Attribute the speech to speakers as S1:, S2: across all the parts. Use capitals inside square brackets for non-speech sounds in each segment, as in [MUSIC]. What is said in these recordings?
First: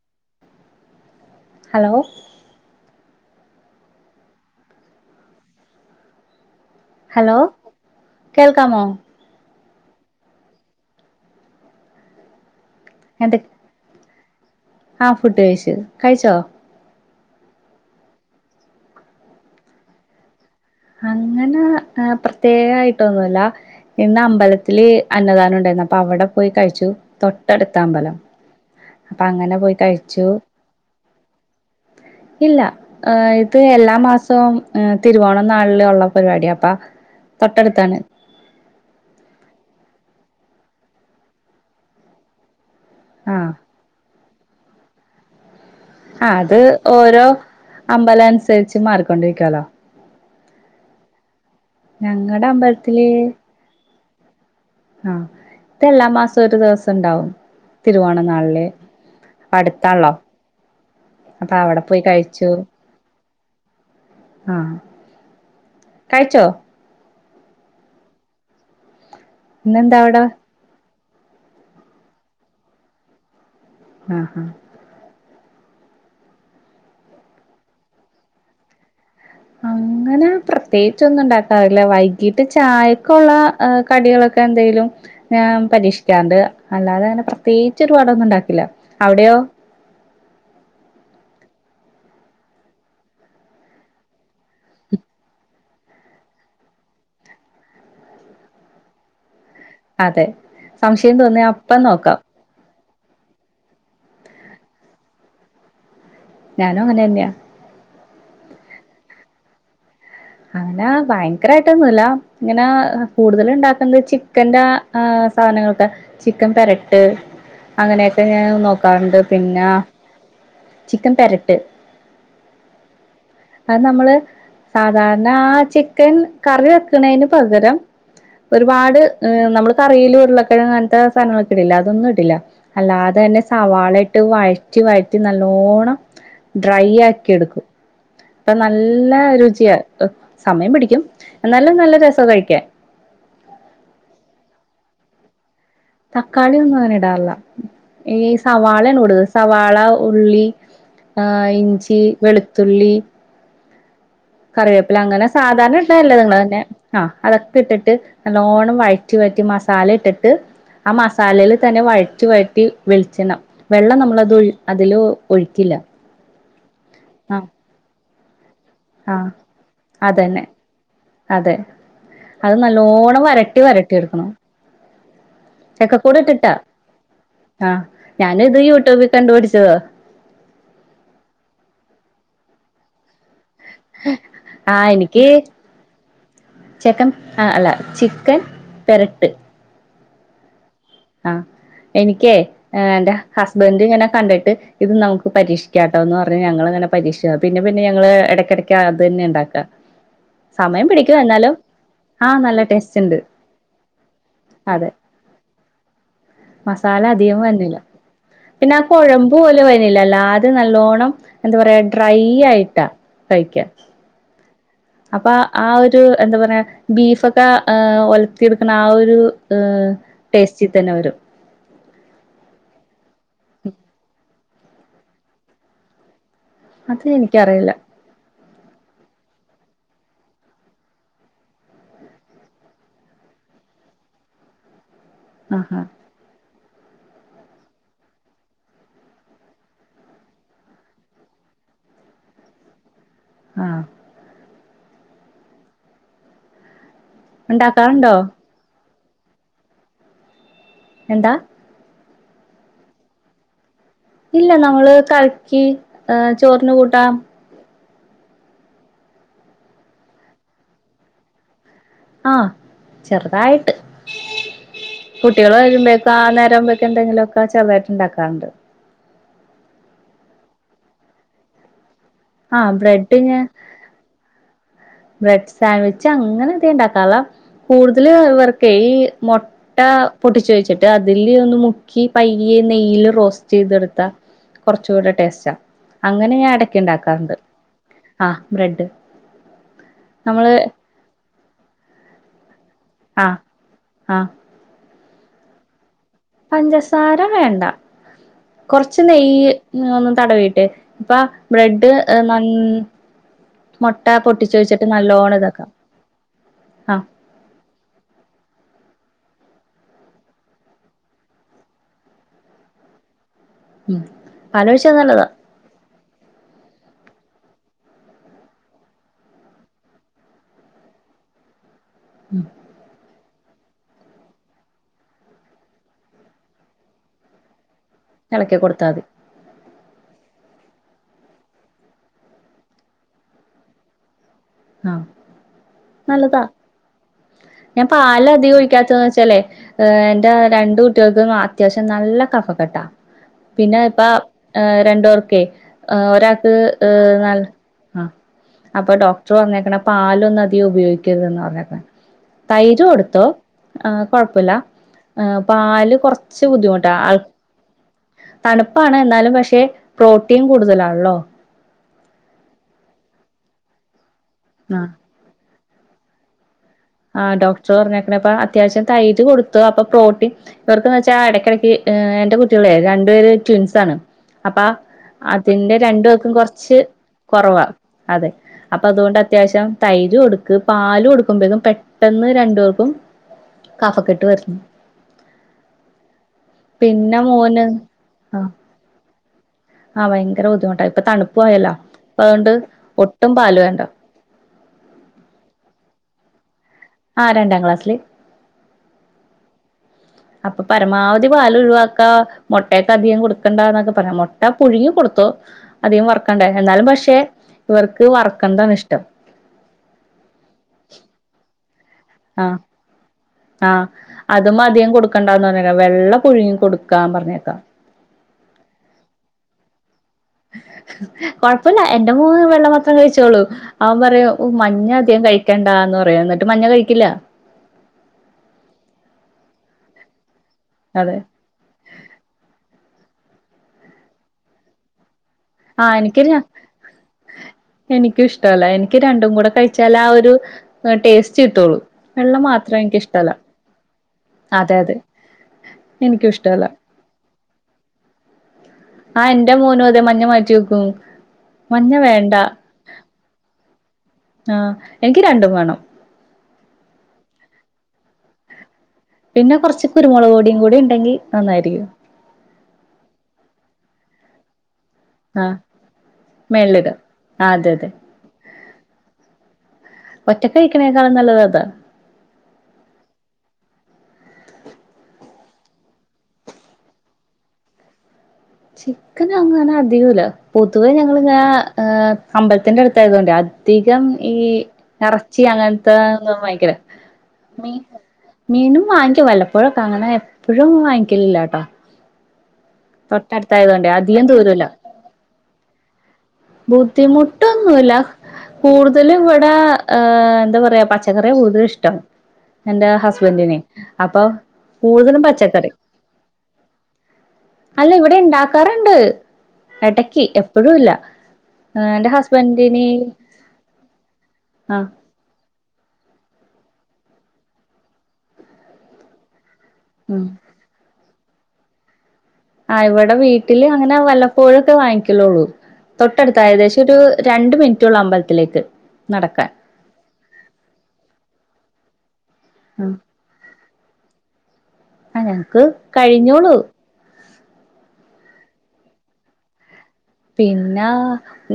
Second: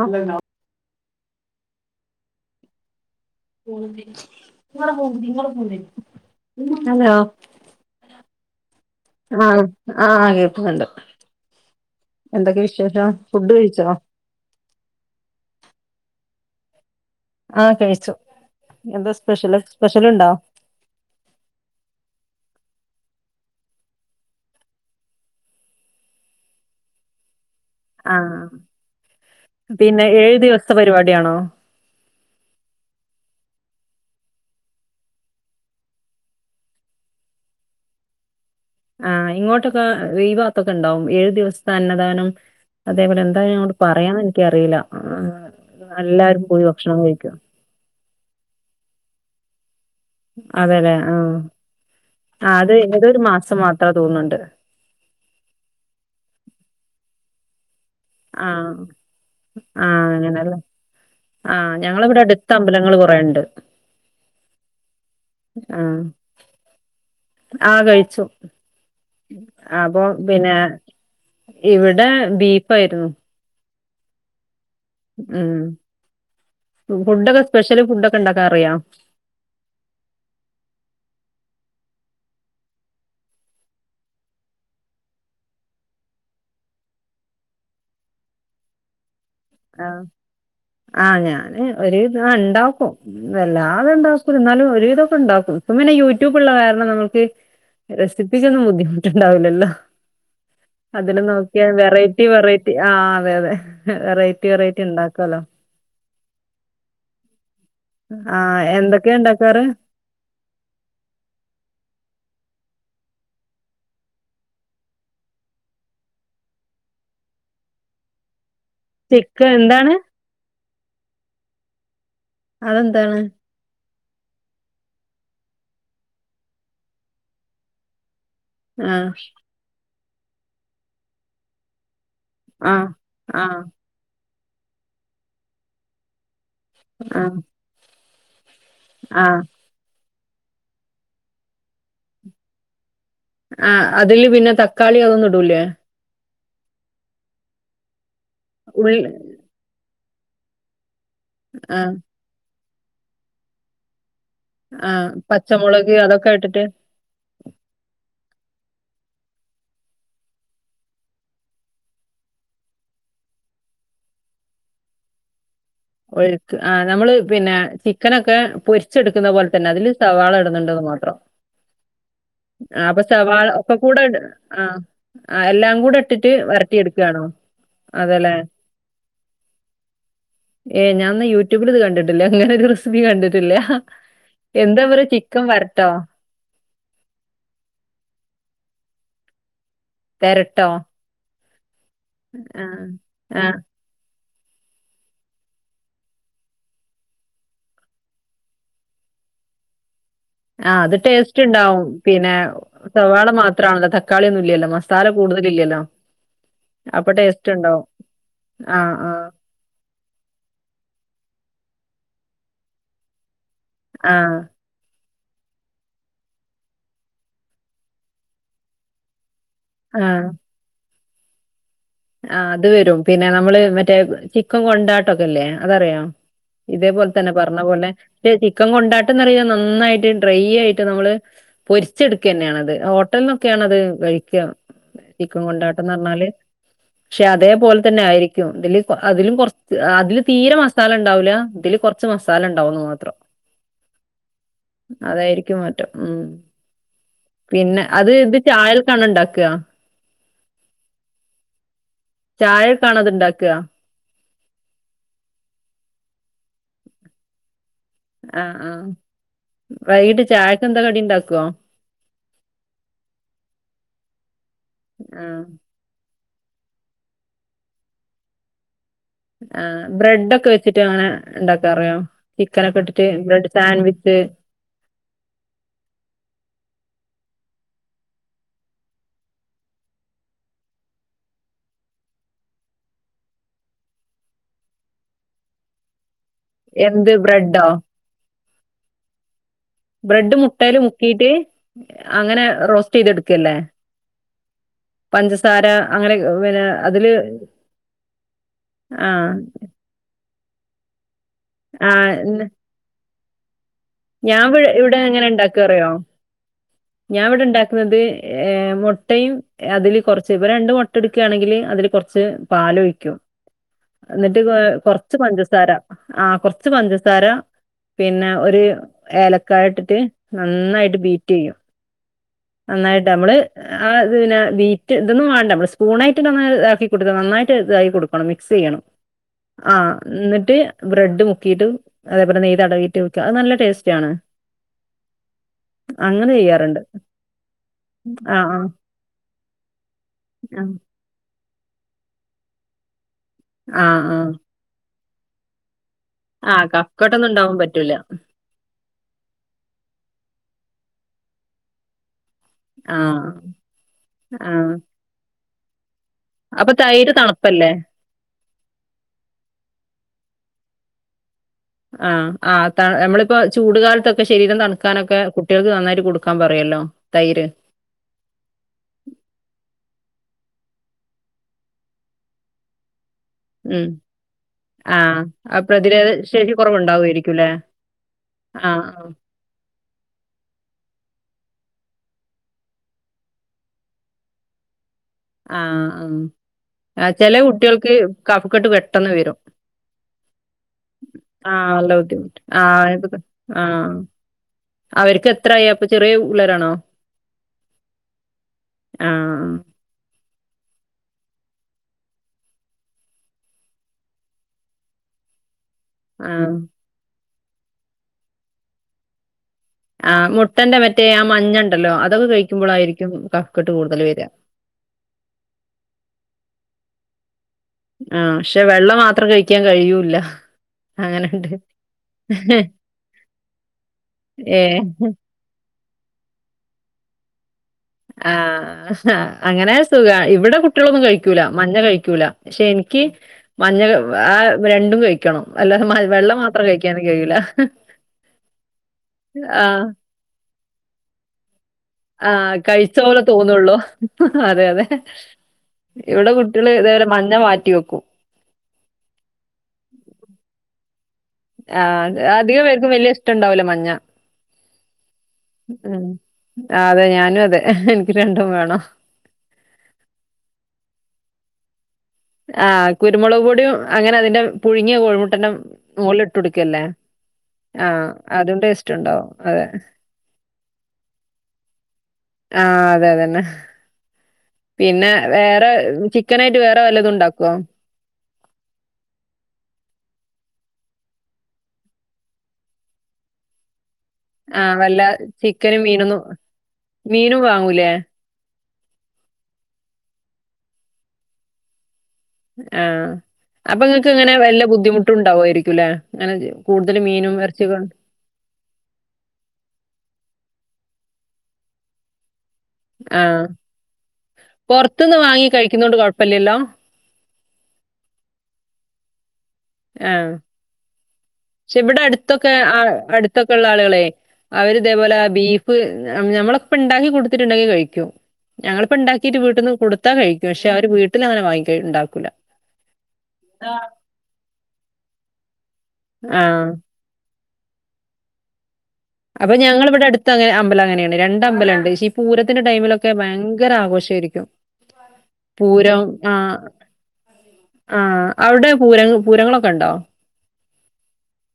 S1: ആണണോ
S2: hello
S1: പോ നിങ്ങെ നിങ്ങളും പോന്നേ നിങ്ങളും പോന്നേ [UNINTELLIGIBLE]
S2: ഹലോ കേൾക്കാമോ
S1: ആ ആ കേക്കുന്നൊണ്ട് എന്തൊക്കെ വിശേഷം
S2: എന്തൊ
S1: ഫുഡ്കഴിച്ചോ
S2: ആ ഫുഡ്കഴിച്ചു കഴിച്ചോ
S1: ആ കഴിച്ചു എന്താസ്പെഷ്യല് സ്പെഷ്യലുണ്ടോ
S2: അങ്ങനെ പ്രത്യേകമായിട്ടൊന്നുല്ലാ ഇന്ന് അമ്പലത്തില് അന്നദാനം ഉണ്ടായിരുന്നു അപ്പൊ അവിടെ പോയികഴിച്ചു തൊ ട്ടടുത്താ അമ്പലം
S1: ആഹ്
S2: അപ്പൊ അങ്ങനെപോയി
S1: പിന്നെ
S2: കഴിച്ചു
S1: ഏഴു ദിവസത്തെ പരിപാടിയാണോ
S2: ഇല്ല ആ ഇത് എല്ലാമാസവും തിരുവോണനാളില് ഒള്ള പരിപാടിയാ അപ്പ തൊട്ടടുത്താണ്
S1: ആ ഇങ്ങോട്ടൊക്കെ ഈ ഭാഗത്തൊക്കെ ഉണ്ടാവും ഏഴു ദിവസത്തെ അന്നദാനം അതേപോലെ
S2: ആ
S1: എന്തായാലു പറയാനെനിക്കറിയില്ലാ
S2: ആ
S1: എല്ലാരും
S2: അത്
S1: പോയിഭക്ഷണം
S2: ഓരോ
S1: കഴിക്കും
S2: അമ്പലം അനുസരിച്ച് മാറിക്കൊണ്ടിരിക്കുവാലോ
S1: അതെല്ലെ ആം
S2: ഞങ്ങടെ
S1: ആ അത്
S2: അമ്പലത്തില്
S1: ഏതോരുമാസം മാത്രാ തോന്നുന്നുണ്ട്
S2: ആ ഇത് എല്ലാമാസവും ഒരുദിവസം ഉണ്ടാവും തിരുവോണനാളില്
S1: ആഹ്
S2: അടുത്താണ്ളോ
S1: ആ ഞങ്ങളവിടെയടുത്ത് അമ്പലങ്ങള് കൊറേയുണ്ട്
S2: ആഹ്
S1: ആ
S2: കഴിച്ചോ
S1: ആ കഴിച്ചു
S2: ഇന്നെന്താ
S1: അപ്പൊ
S2: അവിടെ
S1: പിന്നെ ഇവിടെ ബീഫായിരുന്നു
S2: ആ ഹ
S1: ഉം ഫുഡൊക്കെ സ്പെഷ്യല് ഫുഡൊക്കെ ഉണ്ടാക്കാനറിയാം
S2: അങ്ങനെ പ്രത്യേകിച്ച് ഒന്നും ഉണ്ടാക്കാറില്ല വൈകീട്ട് ചായക്കൊള്ള കടികളൊക്കെ എന്തേലും ഞാൻ പരീക്ഷിക്കാറണ്ട് അല്ലാതെ അങ്ങനെ പ്രത്യേകിച്ച് ഒരുപാടൊന്നും ഉണ്ടാക്കില്ല അവിടെയോ
S1: ആ ആ ഞാന് ഒരുവിധം ഒണ്ടാക്കും വല്ലാതെ ഉണ്ടാക്കൂല എന്നാലും ഒരുവിധൊക്കെ ഒണ്ടാക്കും ഇപ്പം പിന്നെ യൂട്യൂബൊള്ള കാരണം നമുക്ക് റെസിപ്പിക്കൊന്നും ബുദ്ധിമുട്ടുണ്ടാവില്ലല്ലോ
S2: അതെ സംശയം
S1: അതിന്
S2: തോന്നിയ
S1: നോക്കിയാ
S2: അപ്പം നോക്കാം
S1: വെറൈറ്റി വെറൈറ്റി ആ അതെ അതെ വെറൈറ്റി വെറൈറ്റി ഉണ്ടാക്കുവല്ലോ
S2: ഞാനും അങ്ങനെതന്നെയാ
S1: ആ എന്തൊക്കെയാ ഉണ്ടാക്കാറ്
S2: അങ്ങനെ ഭയങ്കരമായിട്ടൊന്നുല്ല ഇങ്ങനെ കൂടുതലൊണ്ടാക്കുന്നത് ചിക്കന്റെ‌ ആ സാധനങ്ങളൊക്കെ ചിക്കൻ പെരട്ട് അങ്ങനെയൊക്കെ ഞാൻ നോക്ക് ക്കാറ്ണ്ട്
S1: ചിക്കൻ
S2: പിന്നെ
S1: എന്താണ്
S2: ചിക്കൻ പെരട്ട്.
S1: അതെന്താണ്?
S2: അത് നമ്മള് ആ ചിക്കൻ കറി വെക്കുന്ണേന് പകരം ഒരുപാട്
S1: ആഹ്
S2: നമ്മള് കറീല് ഉരുളക്കിഴങ് അങ്ങനത്തെ സാധനങ്ങളൊക്കെ ഇടില്ലെ അതൊന്നും ഇടില്ല
S1: ആഹ്
S2: അല്ലാതെന്നെ
S1: ആഹ്
S2: സവാള ഇട്ട് വഴ റ്റി വഴറ്റി നല്ലോണം ഡ്രൈ ആക്കി
S1: ആഹ്
S2: എടുക്കും. അപ്പൊ നല്ല
S1: ആഹ്
S2: രുചിയ സമയം പിടിക്കും ന്നാലും നല്ല രസാ കഴിക്കാൻ.
S1: ആ അതില് പിന്നെ തക്കാളി അതൊന്നും ഇടൂലേ?
S2: തക്കാളി ഒന്നും അങ്ങനെ ഇടാറില്ല ഈ
S1: ഉള്ളി
S2: സവാളേണൂട് സവാള ഉള്ളി ആ
S1: ആഹ്
S2: ഇഞ്ചി വെളുത്തുള്ളി കറിവേപ്പില
S1: ആഹ്
S2: അങ്ങനെ സാധാരണ
S1: പച്ചമുളക്
S2: ഇണ്ടായില്ലോ [UNINTELLIGIBLE]
S1: അതൊക്കെ
S2: നിങ്ങൾ തന്നെ
S1: ഇട്ടിട്ട്
S2: ആഹ് അതൊക്കെ ഇട്ടിട്ട് നല്ലോണം വഴറ്റി വഴറ്റി മസാല ഇട്ടിട്ട് ആ മസാലേല് തന്നെ വഴറ്റി വഴറ്റി വെളിച്ചെണ്ണ വെള്ളം നമ്മള്ത് അതില് ഒഴിക്കില്ല.
S1: ഒഴ്ക്ക് ആ നമ്മള് പിന്നെ ചിക്കനൊക്കെ പൊരി പൊരിച്ചെടുക്കുന്ന
S2: ആഹ്
S1: പോലെ തന്നെ അതില് സവാള
S2: അതന്നെ
S1: ഇടുന്നുണ്ടെന്ന് മാത്രം.
S2: അതെ അത്
S1: ആ അപ്പൊ
S2: നല്ലോണം
S1: സവാള
S2: വരട്ടി
S1: ഒക്കെ
S2: വരട്ടി
S1: കൂടെ
S2: എടുക്കണം
S1: ആ ആ എല്ലാം കൂടെ
S2: ചക്കക്കൂട്
S1: ഇട്ടിട്ട്
S2: ഇട്ടിട്ടാ
S1: വരട്ടി എടുക്കാണോ?
S2: ആഹ് ഞാനിത് യൂട്യൂബി കണ്ടുപടിച്ചതാ.
S1: ഏ ഞാ ന്ന യൂട്യൂബിലിത് കണ്ടിട്ടില്ല ങ്ങനൊരു റെസ് കണ്ടിട്ടില്ല എന്താ പറയാ ചിക്കൻ വരട്ടോ?
S2: ചെക്കം ആ അല്ല ചിക്കൻ പെരട്ട്.
S1: പെരട്ടോ?
S2: ആ എനിക്കേയ് എന്റെ
S1: ആഹ്
S2: ഹസ്ബൻഡ് ങ്ങനെ കണ്ടിട്ട് ഇത് നമുക്ക് പരീക്ഷിക്കാട്ടോ ന്ന്റഞ്ഞ് ഞങ്ങള്ങ്ങനെ പരീക്ഷിച്ചതാ പിന്നെ പിന്നെ ഞങ്ങള് എടയ്ക്കിടയ്ക്ക് അത് തന്നെ ഉണ്ടാക്കാ.
S1: [INAUDIBLE] ആ അത് ടേസ്റ്റ്ണ്ടാവും പിന്നെ
S2: ആഹ് നല്ല ടേസ്റ്റ് ഇണ്ട്
S1: സവാള മാത്രാണല്ലോ തക്കാളി ഒന്നും ഇല്ലാല്ലോ
S2: അതെ
S1: മസാല കൂടുതലില്ലല്ലോ.
S2: മസാല
S1: അപ്പൊ
S2: അധികം
S1: ടേസ്റ്റ്
S2: വന്നില്ല
S1: ഉണ്ടാവും
S2: പിന്നെ ആ
S1: ആഹ് ആഹ്
S2: കുഴമ്പ് പോലെ വ ഇല്ലല്ല ആദ്യം നല്ലോണം എന്താ പറയാ ഡ്രൈ ആയിട്ടാ കഴിക്ക്യ.
S1: ആഹ്
S2: അപ്പൊ ആ ഒരു എന്ത പറയാ ബീഫൊക്കെ ഒലത്തിയെടുക്ക്ണ ആ ഒരു ്
S1: ആഹ്
S2: ടേസ്റ്റീ തന്നെ വരും.
S1: ആ അത് വരും പിന്നെ നമ്മള് മറ്റേ ചിക്കൻ കൊണ്ടാട്ടൊക്കെല്ലേ അതറിയോ?
S2: അത്
S1: ഇതേപോൽ തന്നെ പറഞ്ഞ
S2: എനിക്കറിയില്ല
S1: പോലെ പിന്നെ ചിക്കൻ കൊണ്ടാട്ടന്ന് റീണ് നന്നായിട്ട് ഡ്രൈ ആയിട്ട് നമ്മള് പൊരിച്ചെട്ക്കെന്നേണത് ഹോട്ടൽന്നൊക്കെയാണത് കഴിക്കാ ചിക്കൻ
S2: ആഹാ
S1: കൊണ്ടാട്ടന്ന് ർഞ്ഞാല് പക്ഷെ അതേപോലെ തന്നെ ആയിരിക്കും തില് അതിലും കൊറ അതില് തീരെ മസാല ഉണ്ടാവൂല ഇതില് കുറ കൊറച്ച് മസാല ഉണ്ടാവുന്ന് മാത്രം.
S2: ആഹ്
S1: അതായിരിക്കും മാറ്റം ഉം പിന്നെ അത്
S2: ഇണ്ടാക്കാറുണ്ടോ
S1: ത് ചായക്കാണോ ഉണ്ടാക്കുക [UNINTELLIGIBLE]
S2: എന്താ?
S1: ചായക്കാണോ അത്ണ്ടാക്ക?
S2: ഇല്ല നമ്മള് കറിക്ക് ചോറിന് കൂട്ടാം
S1: ആഹ ആഹ് വൈകീട്ട് ചായക്കന്താ കടിണ്ടാക്കോ?
S2: ആഹ് ചെറുതായിട്ട്
S1: ആ
S2: കുട്ടികള് വരുമ്പെ ആ നേരാവുമ്പൊഴേക്കു ന്തെങ്കിലൊക്കെ ചെറുതായിട്ട് ഉണ്ടാക്കാറുണ്ട്.
S1: ആ ബ്രെഡൊക്കെ വെച്ചിട്ട് അങ്ങനെ ഉണ്ടാക്കാറിയോ?
S2: ആഹ്
S1: ചിക്കനൊക്കെ ട്ടിട്ട്
S2: ഞാൻ
S1: ബ്രെഡ് സാൻവിച്ച്
S2: ബ്രെഡ് സാൻവിച്ച് അങ്ങനെ അധികം ഉണ്ടാക്കാറില്ല കൂടുതൽ ഇവർക്കേ ഈ മുട്ട പൊട്ടിച്ചൊഴിച്ചിട്ട് അതില് ഒന്ന് മുക്കി പയ്യെ നെയ്യില് റോസ്റ്റീതെടുത്താ കൊറച്ചൂടെ ടേസ്റ്റാ അങ്ങനെ ഞാൻ എടക്ക്
S1: എന്ത്
S2: ണ്ടാക്കാറുണ്ട്
S1: ബ്രെഡോ
S2: ആഹ് ബ്രെഡ്.
S1: ബ്രെഡ്
S2: നമ്മള്
S1: മുട്ടെല് മുക്കീട്ട് അങ്ങനെ റോസ്റ്റ്
S2: ആഹ്
S1: ചെയ്തെടുക്കല്ലേ?
S2: ആഹ്
S1: പഞ്ചസാര അങ്ങനെക്കെ
S2: പഞ്ചസാര വേണ്ട കൊറച്ച്
S1: ആ
S2: നെയ്യ് ഒന്ന് തടവിട്ട് പ്പ
S1: ആ
S2: ബ്രെഡ് ഉം നൽ
S1: ന-
S2: മുട്ട
S1: ഞാൻ
S2: പൊട്ടിച്ച
S1: ഇവി
S2: ഒഴിച്ചിട്ട്
S1: ഇവിടെ എങ്ങനെ
S2: നല്ലോണം ഇതാക്ക.
S1: ഉണ്ടാക്കാ അറിയോ [INAUDIBLE] ഞാൻ ഇവടെ ണ്ടാക്ക്ണത് ഏഹ് മുട്ടയും അതില് കുറച്ച് ഇപ്പ രണ്ട് മുട്ട എട്ക്കാണെങ്കിൽ അതില് കൊർച്ച് പാലൊഴിക്കും
S2: ഉം
S1: എന്നിട്ട് കൊ
S2: പാലൊഴിച്ചാ
S1: കൊറച്ച്
S2: നല്ലതാ
S1: പഞ്ചസാര ആഹ് കൊറച്ച് പഞ്ചസാര പിന്നെ ഒര് ഏലക്കായിട്ടിട്ട് നന്നായിട്ട് ബീറ്റ് യ്യും.
S2: ഉം
S1: നന്നായിട്ട് നമ്മള് ആഹ് ത് പിന്നെ വീറ്റ് ഇതൊന്നും വേണ്ട നമ്മള് സ്പൂണായിട്ട്ന്ന ഇതാക്കിടുക്ക നന്നായിട്ട് ഇതാക്കി കൊടു ല്ലോണം മിക്സ്
S2: എളക്കി
S1: യ്യണം.
S2: കൊടുത്താ മതി
S1: ആഹ് ന്നട്ട് ബ്രെഡ് മുക്കിയിട്ടും അതേപോലെ നെയ് തടവിയിട്ട് വക്ക അത് നല്ല ടേസ് ട്ടാണ്
S2: ആഹ്
S1: അങ്ങനെ
S2: നല്ലതാ
S1: ചെയ്യാറുണ്ട്
S2: ഞാൻ പാല്
S1: ആ
S2: അധികം ഒഴിക്കാത്തന്ന് വെച്ചാലേ ഹ് ന്റെ
S1: ആ
S2: രണ്ടു റ്റോൽക്ക് അത്യാവശ്യം നല്ല കഫക്കെട്ട പിന്നെ
S1: ആ
S2: ഇപ്പ
S1: ആ
S2: ഹ് രണ്ടോർക്കെ ആഹ് ഒരാൾക്ക്
S1: ആ
S2: ഹ്
S1: കഫക്കെട്ടൊന്നും
S2: നൽ
S1: ഉണ്ടാവാൻ പറ്റൂല
S2: ആഹ് അപ്പ ഡോക്ടർ പറഞ്ഞേക്ക്ണേ പാലൊന്നും അധികം ഉപയോഗിക്കരുതന്ന് പർഞ്ഞേക്ക. തൈര്
S1: ആ
S2: കൊടുത്തോ ആഹ്
S1: ആ
S2: കൊഴപ്പല്ല ഹ് പാല് കൊർ ച്ച്
S1: അപ്പൊ
S2: ബുദ്ധിമുട്ടാ
S1: തൈര്
S2: അഹ്
S1: തണുപ്പല്ലേ
S2: തണുപ്പാണ് എന്നാലും പക്ഷെ പ്രോട്ടീൻ കൂടുതലാണല്ലോ.
S1: ആഹ് ആഹ് ത നമ്മളിപ്പോ ചൂടുകാലത്തൊക്കെ ശരീരം
S2: ആഹ്
S1: തണുക്കാനൊക്കെ കു ട്ടിയേൾക്ക് നന്നായിട്ട് കൊടുക്കാൻ പറയല്ലോ.
S2: ആഹ്
S1: തൈര്
S2: ഡോക്ടർ പറഞ്ഞേക്ക്ണ അപ്പ അത്യാവശ്യം തൈര് കൊടുത്തോ അപ്പ പ്രോട്ടീൻ ഇവർക്കന്ന് വെച്ചാ എടക്കിടക്ക് ഹ് എന്റെ കുട്ടികളെ രണ്ടുപേര്
S1: ഉം
S2: ട്വിൻസാണ്. അപ്പ
S1: ആ ആ
S2: അതിന്റെ രണ്ട്
S1: പ്രതിരോധ
S2: ക്കും
S1: ശേഷി
S2: കൊർച്ച് കൊറവാ അതെ
S1: ആഹ്
S2: അപ്പൊ അതുകൊണ്ട് അത്യാവശ്യം തൈര് കൊടുക്ക് പാൽ കൊടുക്കുമ്പഴേക്കും പെ ട്ടെന്ന് രണ്ടുപേർക്കും കഫക്കെട്ട് വരുന്നു.
S1: ആഹ് ആഹ് ആഹ്
S2: പിന്നെ
S1: ചെല
S2: മോന്
S1: കുട്ടിയൾക്ക്
S2: ആഹ്
S1: കഫക്കെട്ട് പെട്ടെന്ന് വരും.
S2: ആഹ് ഭയങ്കര ബുദ്ധിമുട്ടാ ഇപ്പൊ തണുപ്പുമായല്ലോ
S1: ആഹ്
S2: അപ്പൊ
S1: [UNINTELLIGIBLE]
S2: അതുകൊണ്ട്
S1: ആഹ്
S2: ഒട്ടും പാല് വേണ്ട
S1: ആഹ് അവർക്ക് എത്ര ആയി അപ്പ ചെറിയ ഉള്ളവരാണോ?
S2: ആഹ് രണ്ടാം ക്ലാസ്സില്
S1: ആഹ്
S2: അപ്പ പരമാവധി പാൽ ഒഴിവാക്ക മുട്ടയൊക്കെ അധികം കൊടുക്കണ്ടന്നൊക്കെ പറഞ്ഞു മുട്ട പുഴുങ്ങി കൊടുത്തു. അധികം
S1: ആ
S2: വർക്കണ്ടേ എന്നാലും പക്ഷേ ഇവർക്ക് വറക്കേണ്ടതാണ് ഇഷ്ടം.
S1: ആഹ് മുട്ടന്റെ മറ്റേ ആഹ് മഞ്ഞണ്ടല്ലോ അതൊക്കെ
S2: ആഹ്
S1: കഴിക്കുമ്പോളായിരിക്കും ക
S2: ആഹ് അതും മധികം കൊടുക്കണ്ടാന്ന് പറഞ്ഞര വെള്ള പുഴുങ്ങി കൊടുക്കാ പറഞ്ഞേക്കാം.
S1: ആഹ് പക്ഷെ വെള്ള മാത്രം കഴിക്കാൻ കഴിയൂല്ല.
S2: കൊഴപ്പല്ല എന്റെ മൂ വെള്ള മാത്രം കഴിച്ചോളൂ അവൻ പറയും
S1: ഏ
S2: മഞ്ഞ അധികം കഴി ക്കണ്ടാന്ന് പറയും എന്നിട്ട് മഞ്ഞ കഴിക്കില്ല.
S1: ആഹ് അങ്ങനെ സുഖ ഇവിടെ കുട്ടികളൊന്നും
S2: അതെ
S1: കഴിക്കൂല. മഞ്ഞ കഴിക്കൂല പക്ഷെ എനിക്ക് മഞ്ഞ ആഹ് രണ്ടും കഴി ക്കണം അല്ലാതെ മ വെള്ളം മാത്രം കഴിക്കാനും കഴിയൂല.
S2: എനിക്കു ഇഷ്ടമല്ല എനിക്ക് രണ്ടും കൂടെ
S1: ആ
S2: കഴിച്ചാലാ ആഹ് ഒരു ടേസ്റ്റ് കിട്ടുള്ളൂ. വെള്ള
S1: ആഹ്
S2: മാത്രം
S1: കഴിച്ച പോലെ
S2: എനിക്കിഷ്ടല്ല
S1: തോന്നുള്ളൂ അതെ അതെ
S2: എനിക്കും
S1: ഇവിടെ
S2: ഇഷ്ടല്ല
S1: കുട്ടികള് ഇതേപോലെ മഞ്ഞ മാറ്റി വെക്കും
S2: ആഹ് എന്റെ മോനും അതെ മഞ്ഞ മാറ്റി വെക്കും മഞ്ഞ
S1: ആഹ്
S2: വേണ്ട
S1: അധികം പേർക്കും വല്ല്യ ഇഷ്ടം ഇണ്ടാവില്ല മഞ്ഞ
S2: ആഹ് എനിക്ക് രണ്ടും വേണം
S1: ഉം. ആഹ് അതെ ഞാനും അതെ എനിക്ക് രണ്ടും വേണം
S2: പിന്നെ കുറച്ച് കുരുമുളക് പൊടിയും കൂടി ഉണ്ടെങ്കിൽ നന്നായിരിക്കും
S1: ആഹ് കുരുമുളക് പൊടിയും അങ്ങനെ അതിന്റെ പുഴുങ്ങിയ
S2: ആ
S1: കോഴിമുട്ടേന്റെ മുകളില് ഇട്ട് കൊടുക്കയല്ലേ
S2: മേളിലിടാ അതെ
S1: ആ
S2: അതെ
S1: അതും ടേ സ്റ്റുണ്ടാവും അതെ
S2: ഒറ്റക്ക് കഴിക്കണേക്കാളും നല്ലത് അതാ
S1: ആ അതെ അത് തന്നെ പിന്നെ വേറെ ചിക്കനായിട്ട് വേ റേ വല്ലതും ഉണ്ടാക്കുവോ
S2: ചിക്കന് അങ്ങനെ അധികമില്ല പൊതുവേ ഞങ്ങൾ ഇങ്ങനെ അമ്പലത്തിന്റെ അടുത്തായതുകൊണ്ടേ അധികം ഈ
S1: ആഹ് വല്ല
S2: ഇറച്ചി
S1: ചിക്കനും
S2: അങ്ങനത്തെ
S1: മീനൊന്നും
S2: ഒന്നും വാങ്ങിക്കൂല
S1: മീനും
S2: മീ
S1: വാങ്ങൂലേ?
S2: മീനും വാങ്ങിക്കും വല്ലപ്പോഴുമൊക്കെ അങ്ങനെ എപ്പഴും വാങ്ങിക്കലില്ല കേട്ടോ
S1: ആഹ് അപ്പൊ
S2: കൊണ്ടേ
S1: നിങ്ങക്ക്
S2: അധികം
S1: ഇങ്ങനെ വല്ല
S2: ദൂരല്ല
S1: ബുദ്ധിമുട്ട് ഉണ്ടാവുവായിരിക്കും അല്ലേ അങ്ങനെ കൂടുതൽ മീനും ഇറച്ചിയുമൊക്കെ ഒ
S2: കൂടുതലും ഇവിടെ ആ എന്താ പറയാ പച്ചക്കറിയാ കൂടുതലും ഇഷ്ടം എന്റെ
S1: ആഹ്.
S2: ഹസ്ബഡിനെ അപ്പൊ
S1: പുറത്തുനിന്ന്
S2: കൂടുതലും
S1: വാങ്ങി
S2: പച്ചക്കറി
S1: [UNINTELLIGIBLE]
S2: അല്ല ഇവിടെ ഉണ്ടാക്കാറുണ്ട്
S1: ആ
S2: ഇടക്ക് എപ്പഴും ഇല്ല
S1: പക്ഷെ ഇവിടെ
S2: എന്റെ
S1: അടുത്തൊക്കെ ആ
S2: ഹസ്ബൻഡിന്
S1: അടുത്തൊക്കെ ഉള്ള ആളുകളെ അവര്
S2: ആ
S1: ഇതേപോലെ ബീ ഫ് നമ്മളിപ്പ ഉണ്ടാക്കി കൊടുത്തിട്ടുണ്ടെങ്കി കഴിക്കും ഞങ്ങളിപ്പ ഉണ്ടാക്കിട്ട് വീട്ടീന്ന് കൊടുത്താ
S2: ഉം
S1: കഴിക്കും പക്ഷെ അവര് വീട്ടിൽ അങ്ങനെ വാങ്ങിക്ക ഉണ്ടാക്കൂല്ല
S2: ആഹ് ഇവിടെ വീട്ടില് അങ്ങനെ വല്ലപ്പോഴൊക്കെ വാങ്ങിക്കലുള്ളൂ
S1: ആ
S2: തൊട്ടടുത്താ ഏകദേശം ഒരു രണ്ട മിനിറ്റേ ഉള്ളൂ അമ്പലത്തിലേക്ക് നടക്കാൻ
S1: അപ്പൊ ഞങ്ങള് ഇവിടെ അടുത്തെക്കെ അമ്പലം അങ്ങനെയാണ് രണ്ട് അമ്പലം ഉണ്ട് പക്ഷെ ഈ പൂരത്തിന്റെ ടൈമിലൊക്കെ ഭയങ്കര ആഘോഷമായിരിക്കും
S2: ആ ഞങ്ങക്ക്
S1: പൂരം
S2: കഴിഞ്ഞോളൂ
S1: ആഹ് ആഹ് അവിടെ പൂരങ്ങ പൂരങ്ങളൊക്കെ ഉണ്ടോ
S2: പിന്നാ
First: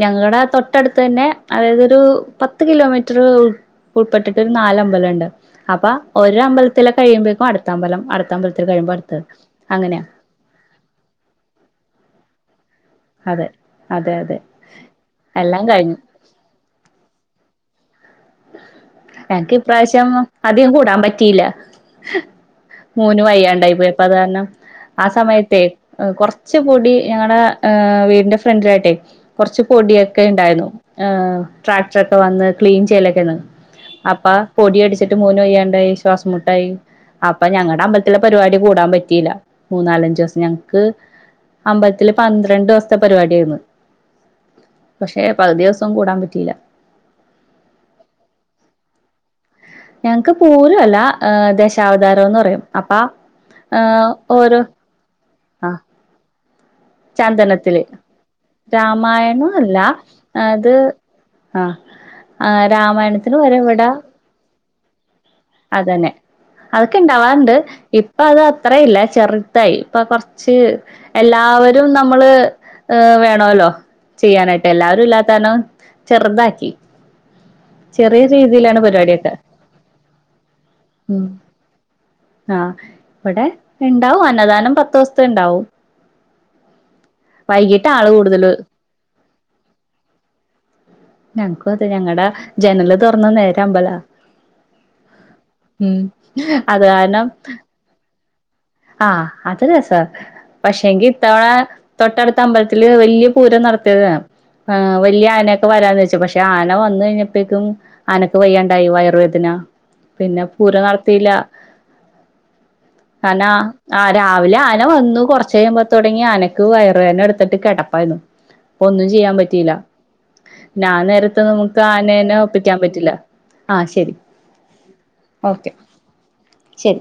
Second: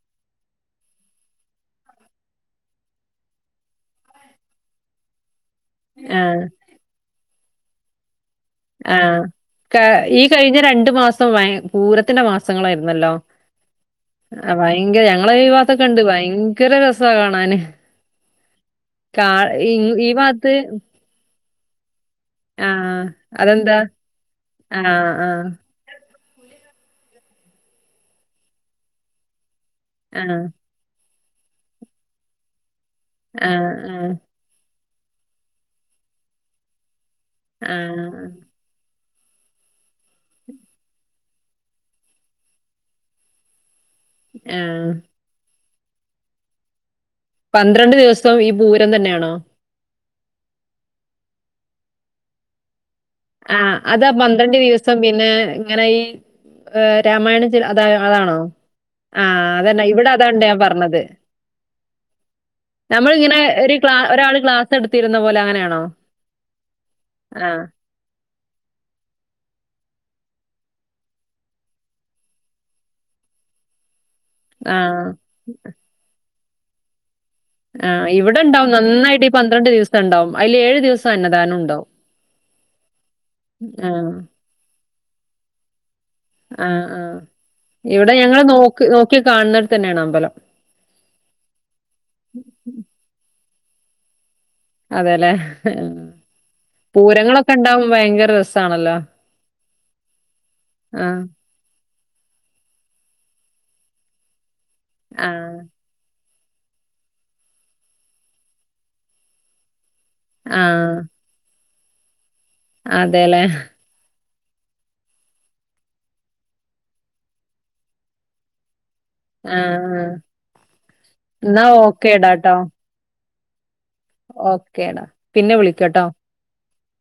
S2: ഞങ്ങളുടെ തൊട്ടടുത്ത് തന്നെ അതായത് ഒരു പത്ത് കിലോമീറ്ററ് ഉൾപ്പെട്ടിട്ട് ഒരു നാല് അമ്പലം ഉണ്ട് അപ്പൊ
S1: ആ
S2: ഒര് അമ്പലത്തിലെ കഴിയുമ്പഴേക്കും അടുത്ത അമ്പലം അടുത്ത അമ്പല ത്തിലെ കഴിയുമ്പോ
S1: ആ
S2: അടുത്തത്
S1: ക-
S2: അങ്ങനെയാ
S1: ഈ കഴിഞ്ഞ രണ്ട് മാസം ഭയ പൂരത്തിന്റെ മാ സങ്ങളായിരുന്നല്ലോ
S2: അതെ അതെ അതെ
S1: ഭയങ്കര ഞങ്ങള് ഈ
S2: എല്ലാം
S1: ഭാഗത്തൊക്കെ
S2: കഴിഞ്ഞു
S1: ഉണ്ട് ഭയ ങ്കര രസവാ കാണാന് കാ
S2: എനക്ക്
S1: ഈ
S2: ഇപ്രാവശ്യം
S1: ഈ ഭാഗത്ത്
S2: അധികം കൂടാൻ പറ്റിയില്ല
S1: ആഹ്
S2: മോന് വയ്യണ്ടായി
S1: അതെന്താ?
S2: പോയി അപ്പൊ അത് കാരണം ആ
S1: ആഹ് ആഹ്
S2: സമയത്തെ കൊറച്ച് പൊടി ഞങ്ങടെ വീടിന്റെ ഫ്രണ്ടിലായിട്ടെ കുറച്ച് പൊടിയൊക്കെ
S1: ആഹ്
S2: ഉണ്ടായിരുന്നു ഏ ട്രാക്ടറൊക്കെ വന്ന് ക്ലീൻ ചെയ്യലൊ ക്കെയാണ്
S1: ആഹ്
S2: അപ്പൊ പൊടിയടിച്ചിട്ട് മോന് വയ്യാണ്ടായി ശ്വാസം മുട്ടായി അപ്പൊ
S1: ആഹ്
S2: ഞങ്ങടെ അമ്പലത്തിലെ
S1: ആഹ്
S2: പരിപാടി കൂടാൻ പറ്റിയില്ല മൂന്നാലഞ്ചു ദിവസം ഞങ്ങക്ക് അമ്പലത്തില് പന്ത്രണ്ട് ദിവസത്തെ പരിപാടി ആയിരുന്നു
S1: ആഹ്
S2: പക്ഷെ പകുതി ദിവസവും കൂടാൻ പറ്റിയില്ല
S1: പന്ത്രണ്ട് ദിവസവും ഈ പൂരം തന്നെയാണോ
S2: ഞങ്ങക്ക് പൂരം അല്ല ദശാവതാരം എന്ന് പറയും അപ്പ
S1: ആഹ് അതാ പന്ത്രണ്ട് ദിവസം പിന്നെ
S2: ആ
S1: ഇങ്ങനെ ഈ ഏ രാമായണം ചൊ അത
S2: ചന്ദനത്തില്
S1: അതാണോ ആ
S2: രാമായണം അല്ല
S1: അതന്നെ ഇവിടെ അതൊണ്ട് ഞാൻ
S2: അത്
S1: പറഞ്ഞത്
S2: ആഹ് ആ രാമായണത്തിന്
S1: നമ്മളിങ്ങനെ
S2: പകരം
S1: ഒരു
S2: ഇവിടേ
S1: ക്ലാ ഒരാള് ക്ലാസ് എടുത്തിരുന്ന പോലെ അനെ
S2: അതന്നെ അതൊക്കെ ഉണ്ടാവാറുണ്ട്
S1: ആഹ്
S2: അപ്പ അത് അത്രയില്ല ചെറുതായി ഇപ്പൊ കൊറച്ച് എല്ലാവരും നമ്മള് ഏർ വേണല്ലോ ചെയ്യാനായിട്ട് എല്ലാരും
S1: ആഹ്
S2: ഇല്ലാത്താനോ ചെറുതാക്കി
S1: ആഹ്
S2: ചെറിയ
S1: ഇവിടെണ്ടാവും
S2: രീതിയിലാണ്
S1: നന്നായിട്ട് ഈ
S2: പരിപാടിയൊക്കെ
S1: പന്ത്രണ്ട് ദിവസം ഉണ്ടാവും അയ്ല് ഏഴു ദിവസം
S2: ഉം
S1: അന്നദാനം ഉണ്ടാവും
S2: ആഹ് ഇവിടെ
S1: ആഹ്
S2: ഉണ്ടാവും അന്നദാനം പത്ത് ദിവസത്തെ ഇണ്ടാവും
S1: ആഹ് ആഹ്
S2: വൈകീട്ട് ആള്
S1: ഇവിടെ ഞങ്ങള്
S2: കൂടുതല്
S1: നോ നോക്കി കാണുന്നട്തന്നെയാണ് അമ്പലം
S2: ഞങ്ങക്കും അതെ ഞങ്ങടെ ജനല് തുറന്ന നേരെ അമ്പലാ
S1: അതെല്ലെ
S2: ഉം അത് കാരണം
S1: പൂരങ്ങളൊക്കെ ഉണ്ടകുമ്പോ ഭയങ്കര രസണല്ലോ
S2: ആഹ് അത് രസാ പക്ഷെങ്കിത്തവണ തൊട്ടടുത്ത അമ്പലത്തില് വല്ല്യ പൂരം നടത്തിയതാണ് വലിയ ആന
S1: ആഹ്.
S2: വരാന്ന് വെച് പക്ഷെ ആന വന്നു കഴിഞ്ഞപ്പേക്കും ആനക്ക് വയ്യാണ്ടായി വയർവേദന. പിന്നെ പൂരം
S1: ആഹ്.
S2: നടത്തില്ല
S1: അതേല്ലേ.
S2: കാരണം. ആഹ് രാവിലെ ആന വന്നു കുറച് കഴിയുമ്പോ തുടങ്ങി ആനക്ക് വയറ് വേദന എടുത്തിട്ട് കിടപ്പായിരുന്നു. അപ്പൊ ഒന്നും ചെയ്യാൻ പറ്റിയില്ല.
S1: ആഹ്.
S2: ഞാൻ നേരത്തെ
S1: എന്നാ
S2: നമുക്ക്
S1: ഓക്കേടാ
S2: ആനനെ
S1: ട്ടോ.
S2: ഒപ്പിക്കാൻ പറ്റില്ല ആഹ് ശരി.
S1: ഓക്കേടാ പിന്നെ
S2: ഓക്കെ
S1: വിളിക്കട്ടോ.
S2: ശരി